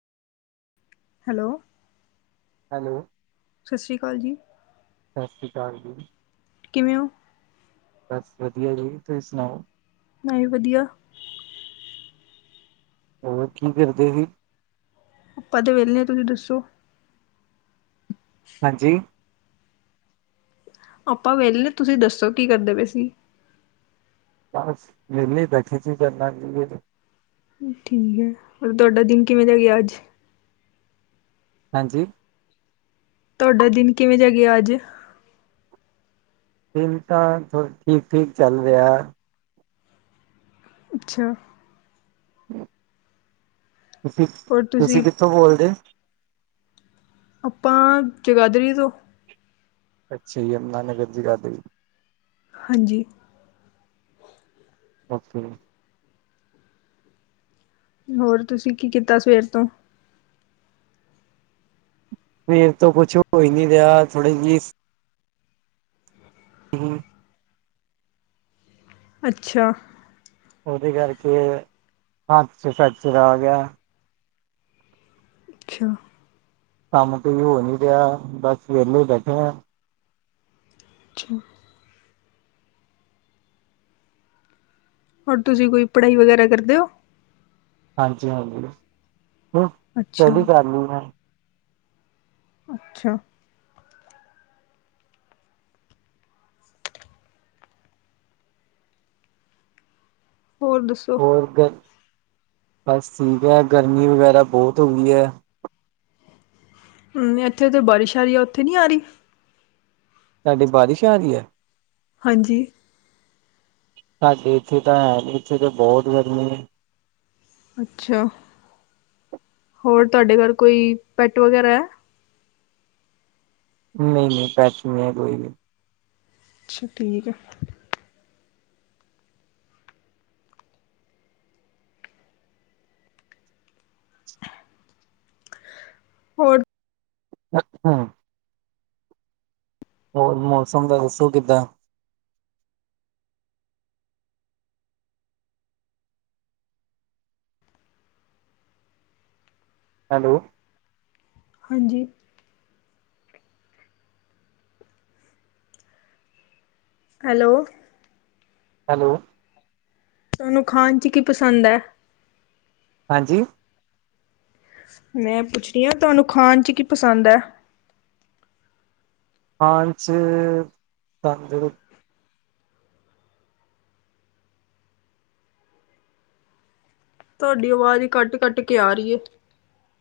Hello! Hello! Sat Sri ਅਕਾਲ ਜੀ। ਸਤਿ ਸ੍ਰੀ ਅਕਾਲ ਜੀ। ਕਿਵੇਂ ਔ? ਬਸ ਵਦੀਆਂ ਜੀ! ਤੁਸੀਂ ਸੁਣਾਓ। ਮੈ ਵੀ ਵਦੀਆ। ਹੋਰ! ਕੀ ਕਰਦੇ ਹੀ? ਆਪਾਂ ਤੇ ਵਿਹਲੇ ਆ, ਤੁਸੀਂ ਦੱਸੋ? ਹਾਂਜੀ। ਆਪਾਂ ਵਿਹਲੇ, ਤੁਸੀਂ ਦੱਸੋ ਕੀ ਕਰਦੇ ਪਏ ਸੀ? ਬਸ ਵਿਹਲੇ ਬੈਠੇ ਸੀ ਕਰਨਾ ਕੀ ਹੈ ਜੀ। ਠੀਕ ਹੈ, ਪਰ ਤੁਹਾਡਾ ਦਿਨ ਕਿਵੇਂ ਜਾ ਗਿਆ ਅੱਜ? ਹਾਂਜੀ। ਤੁਹਾਡਾ! ਦਿਨ ਕਿਵੇਂ ਜਾ ਗਿਆ ਅੱਜ? ਦਿਨ ਤਾਂ ਥੋੜਾ ਠੀਕ-ਠੀਕ ਚੱਲ ਰਿਹਾ। ਅੱਛਾ! ਤੁਸੀਂ! ਤੁਸੀਂ ਕਿੱਥੋਂ ਬੋਲਦੇ? ਆਪਾਂ ਜਗਾਦਰੀ ਤੋਂ। ਅੱਛਾ ਈ! ਯਮੁਨਾਨਗਰ ਜਗਾਦਰੀ। ਹਾਂਜੀ। ਓਕੇ ਜੀ। ਹੋਰ! ਤੁਸੀਂ ਕੀ ਕੀਤਾ ਸਵੇਰ ਤੋਂ। ਫੇਰ ਤੋਂ ਪੁੱਛੋ ਓ ਈ ਨੀ ਰਿਆ ਥੋੜੇ ਜਿਸ [inaudible] ਅੱਛਾ! ਉਦੇ ਕਰਕੇ ਹੱਥ ਚ ਫੇਕਚਰ ਆ ਗਿਆ। ਅੱਛਾ! ਕੰਮ ਕੋਈ ਹੋ ਨੀ ਰਿਆ, ਬਸ ਵੇਲੇ ਈ ਬੈਠੇ ਆ। ਛ! ਹੁਣ ਤੁਸੀਂ ਕੋਈ ਪੜਾਈ ਵਗੈਰਾ ਕਰਦੇ ਓ? ਹਾਂਜੀ-ਹਾਂਜੀ ਹੁ ਅੱਛਾ ਸਟਡੀ ਕਰਲੀ ਮੈ। ਅੱਛਾ! ਹੋਰ ਦੁਸ। ਹੋਰ ਗ ਬਸ ਠੀਕ ਐ ਗਰਮੀ ਵਗੈਰਾ ਬੌਤ ਹੋ ਗੀ ਐ। ਹੂੰ ਇੱਥੇ ਤੇ ਬਾਰਿਸ਼ ਆ ਰੀ ਆ ਓੱਥੇ ਨੀ ਆ ਰੀ। ਤੁਆਡੇ, ਬਾਰਿਸ਼ ਆ ਰੀ ਐ। ਹਾਂਜੀ। ਸਾਡੇ ਇੱਥੇ ਤਾਂ ਹੈਨੀ, ਇੱਥੇ ਤਾਂ ਬੌਤ ਗਰਮੀ ਏ। ਅੱਛਾ! ਹੋਰ! ਤੁਆਡੇ ਘਰ ਕੋਈ ਪੈੱਟ ਵਗੈਰਾ ਐ। ਨਈ-ਨਈ ਪੈੱਟ ਨੀ ਐਗੇ-ਐਗੇ। ਅੱਛਾ! ਠੀਕ ਏ। ਹੋਰ! ਅੱਛਾ! ਹੋਰ ਮੌਸਮ ਦਾ ਦੱਸੋ ਕਿੱਦਾਂ? ਹੈਲੋ। ਹਾਂਜੀ। ਹੈਲੋ। ਹੈਲੋ। ਤੁਆਨੂੰ ਖਾਣ ਚ ਕੀ ਪਸੰਦ ਐ। ਹਾਂਜੀ। ਮੈਂ ਪੁੱਛਨੀ ਆ ਤੁਆਨੂੰ ਖਾਣ ਚ ਕੀ ਪਸੰਦ ਐ। ਖਾਨ ਚ [unintelligible] ਤਵੈਡੀ ਆਵਾਜ਼ ਕੱਟ ਕੱਟ ਕੇ ਆ ਰੀ ਏ।